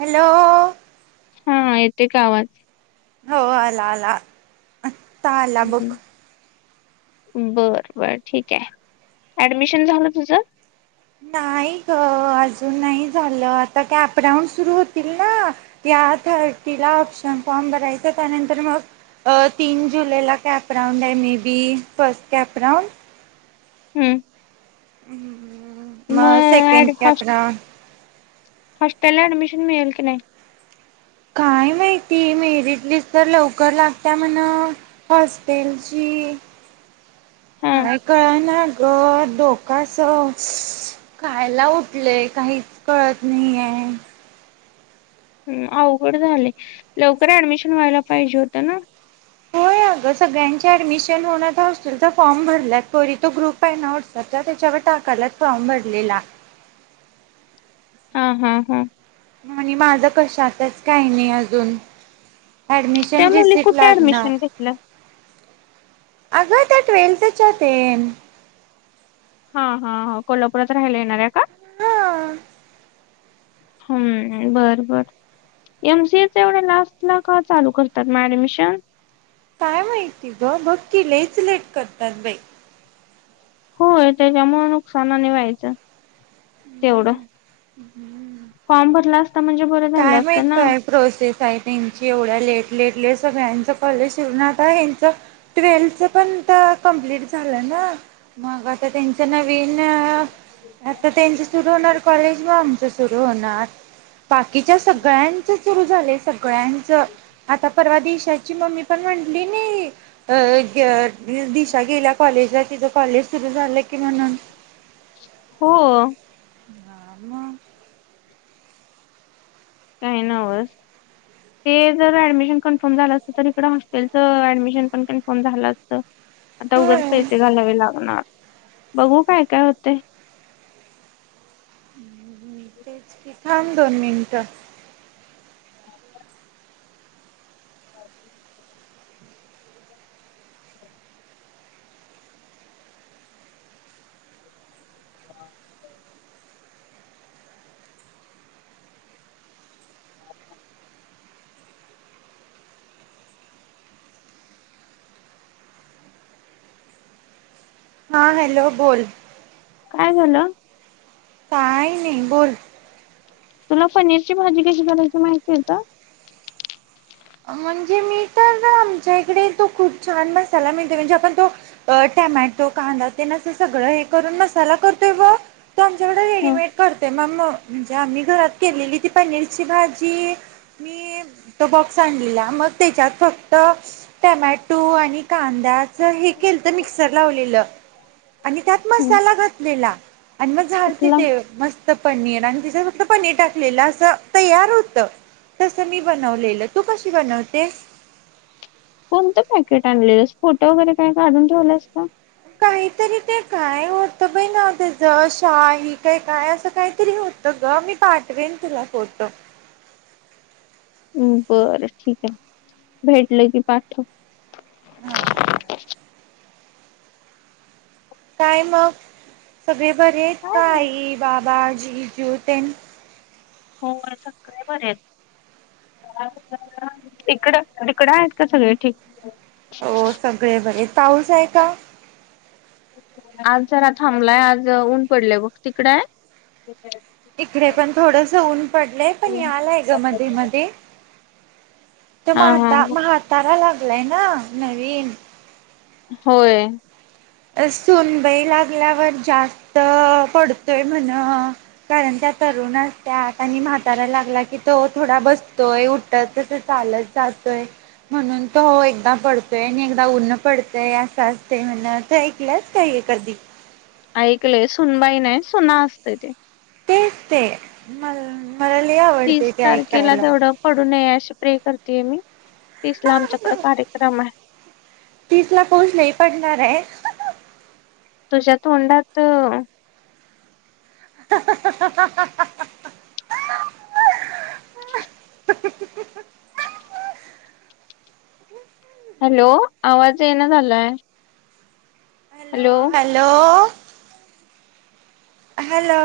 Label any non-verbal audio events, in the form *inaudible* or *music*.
Hello हां येते का आवाज? हो आला आला आता आला बघ. बर बर ठीक आहे ऍडमिशन झाल तुझ? नाही ग अजून नाही झाल आता काय कॅप राऊंड सुरू होतील ना. या थर्टीला ऑप्शन फॉर्म भरायच त्यानंतर मग अ तीन जुलैला कॅप राऊंड आहे मे बी फर्स्ट कॅपराऊंड. हम्म *inaudible* सेकंड मग कॅप *unintelligible* राऊंड हॉस्टेलला ऍडमिशन मिळेल की नाही? काय माहिती मेरिट लिस्ट तर लवकर लागत्या म्हण? हॉस्टेलची हा काय कळना. घर *unintelligible* धोका अस खायला उठलय काहीच कळत नाहीये. अवघड झालय लवकर ऍडमिशन व्हायला पाहिजे होत ना? होय अग सगळ्यांचे ऍडमिशन होणार हॉस्टेलचा फॉर्म भरला तरी तो ग्रुप ग्रुप आहे ना व्हाट्सअपचा त्याच्यावर टाकायला फॉर्म भरलेला. हां हां हां माझ कशातच काही नाही अजून. त्या ऍडमिशन मुली रिसिट कुठे लागणार. ऍडमिशन घेतलं अग त्यात *unintelligible* ते. हां हां हां कोल्हापुरात राहायला येणार आहे का? हां हम्म बर बर. एम सी ए चा एवढ्या लास्टला का चालू करतात मग ऍडमिशन? काय माहिती ग बक्की लईच लेट करतात बाई. होय त्याच्यामुळ नुकसान आणि व्हायच. तेवढ फॉर्म भरला असता म्हणजे बरं झालं काय माहित असतं ना काय. प्रोसेस आहे त्यांची एवढ्या लेट लेट लेट सगळ्यांच कॉलेज शिवण आता ह्यांच. ट्वेल्थच पण तर कम्प्लीट झाल ना. मग आता त्यांच नवीन. आता, त्यांचं सुरू होणार कॉलेज, म आमचं सुरू होणार. बाकीच्या, सगळ्यांच सुरू झाले सगळ्यांच. आता, परवा दिशाची मम्मी पण, म्हटली ना अ, दिशा गेल्या कॉलेजला तिथं कॉलेज सुरु झालं, की म्हणून, हो, हा म, काही नावस ते जर, ऍडमिशन कन्फर्म झालं असतं तर, इकडं हॉस्टेलचं ऍडमिशन पण, कन्फर्म झालं असत. आता उगच होय पैसे घालावे लागणार, बघू काय -काय होतेय. ते च, की दोन मिंट *unintelligible* *unintelligible* हा, हा, हॅलो! बोल, काय झालं, काही नाही, बोल तुला, पनीरची भाजी कशी करायची माहिती आहे का? म्हणजे, मी तर आमच्या इकडे, तो खूप छान मसाला मिळते. म्हणजे आपण तो अ, टमॅटो कांदा तेन, असं सगळं हे करून मसाला करतोय ब, ते, आमच्याकडे ह रेडीमेट करत्यात. म म्हणजेम्ही, आम्ही घरात केलेली, ती पनीरची भाजी, मी त बघ सण दिलाला, मग त्याच्यात फक्त, टमॅटो आणि, कांद्या जर हे, केलं तर मिक्सर लावलेलं, आणि त्यात ह मसाला घातलेला. आणि मग, झालात कुठला ते, मस्त पनीर आणि, तिचं फक्त पनीर टाकलेलं असं तयार होत. तसं मी बनवलेलं, तू कशी बनवतेस? कोणतं पॅकेट आणलेस? फोटो वगैरे काही काढून ठेवलास का! काहीतरी ते, काय होत बई ना, त्या ज शाही काय- काय असं काहीतरी होत. सगळं मी, पाठवेन तुला फोटो. हम्, बरं ठीक आहे. भेटल की पाठव. हा, काय मग, सगळे बर आहेत काय का, आई, बाबाजी, चिऊ, तेन हो, सगळे बरे आहेत. इकड, तिकड आहेत का सगळे ठीक. हो सगळे बरे, पाऊस आहे का? आज जरा थांबलाय, आज ऊन पडले बघ, तिकड आहे. इकडे पण, थोडस ऊन पडलंय, पण हा यालाय ग मध्ये -मध्ये तो, म्हाता हा -म्हाताारा लागलाय ना. नवीन होय, सोनबई लागल्यावर, जास्त पडतोय म्हण. कारण त्या, तरुणास असत्यात, आणि म्हाता लागला की तो, थोडा बसतोय उठत तसं चालच. जातोय, म्हणून तो एकदा पडतोय, आणि एकदा उऊनन पडतंय, असं असते म्हण. ते, ऐकलंच काय कधी, ऐकले, सुनबाई नाही, सुना असते ते, तेच, ते मला- मला लई आवडते तीस ते, तारखेला ऐकायला. तेवढं पडू नये, अशी प्रे करतेये मी, तिसला आमच्याकड कार्यक्रम आहे. तीसला पाऊस लई पडणारे. तुझ्या तोंडात *unintelligible* *inaudible* हॅलो, आवाज ये ना झालाय. हॅलो. हॅलो. हॅलो.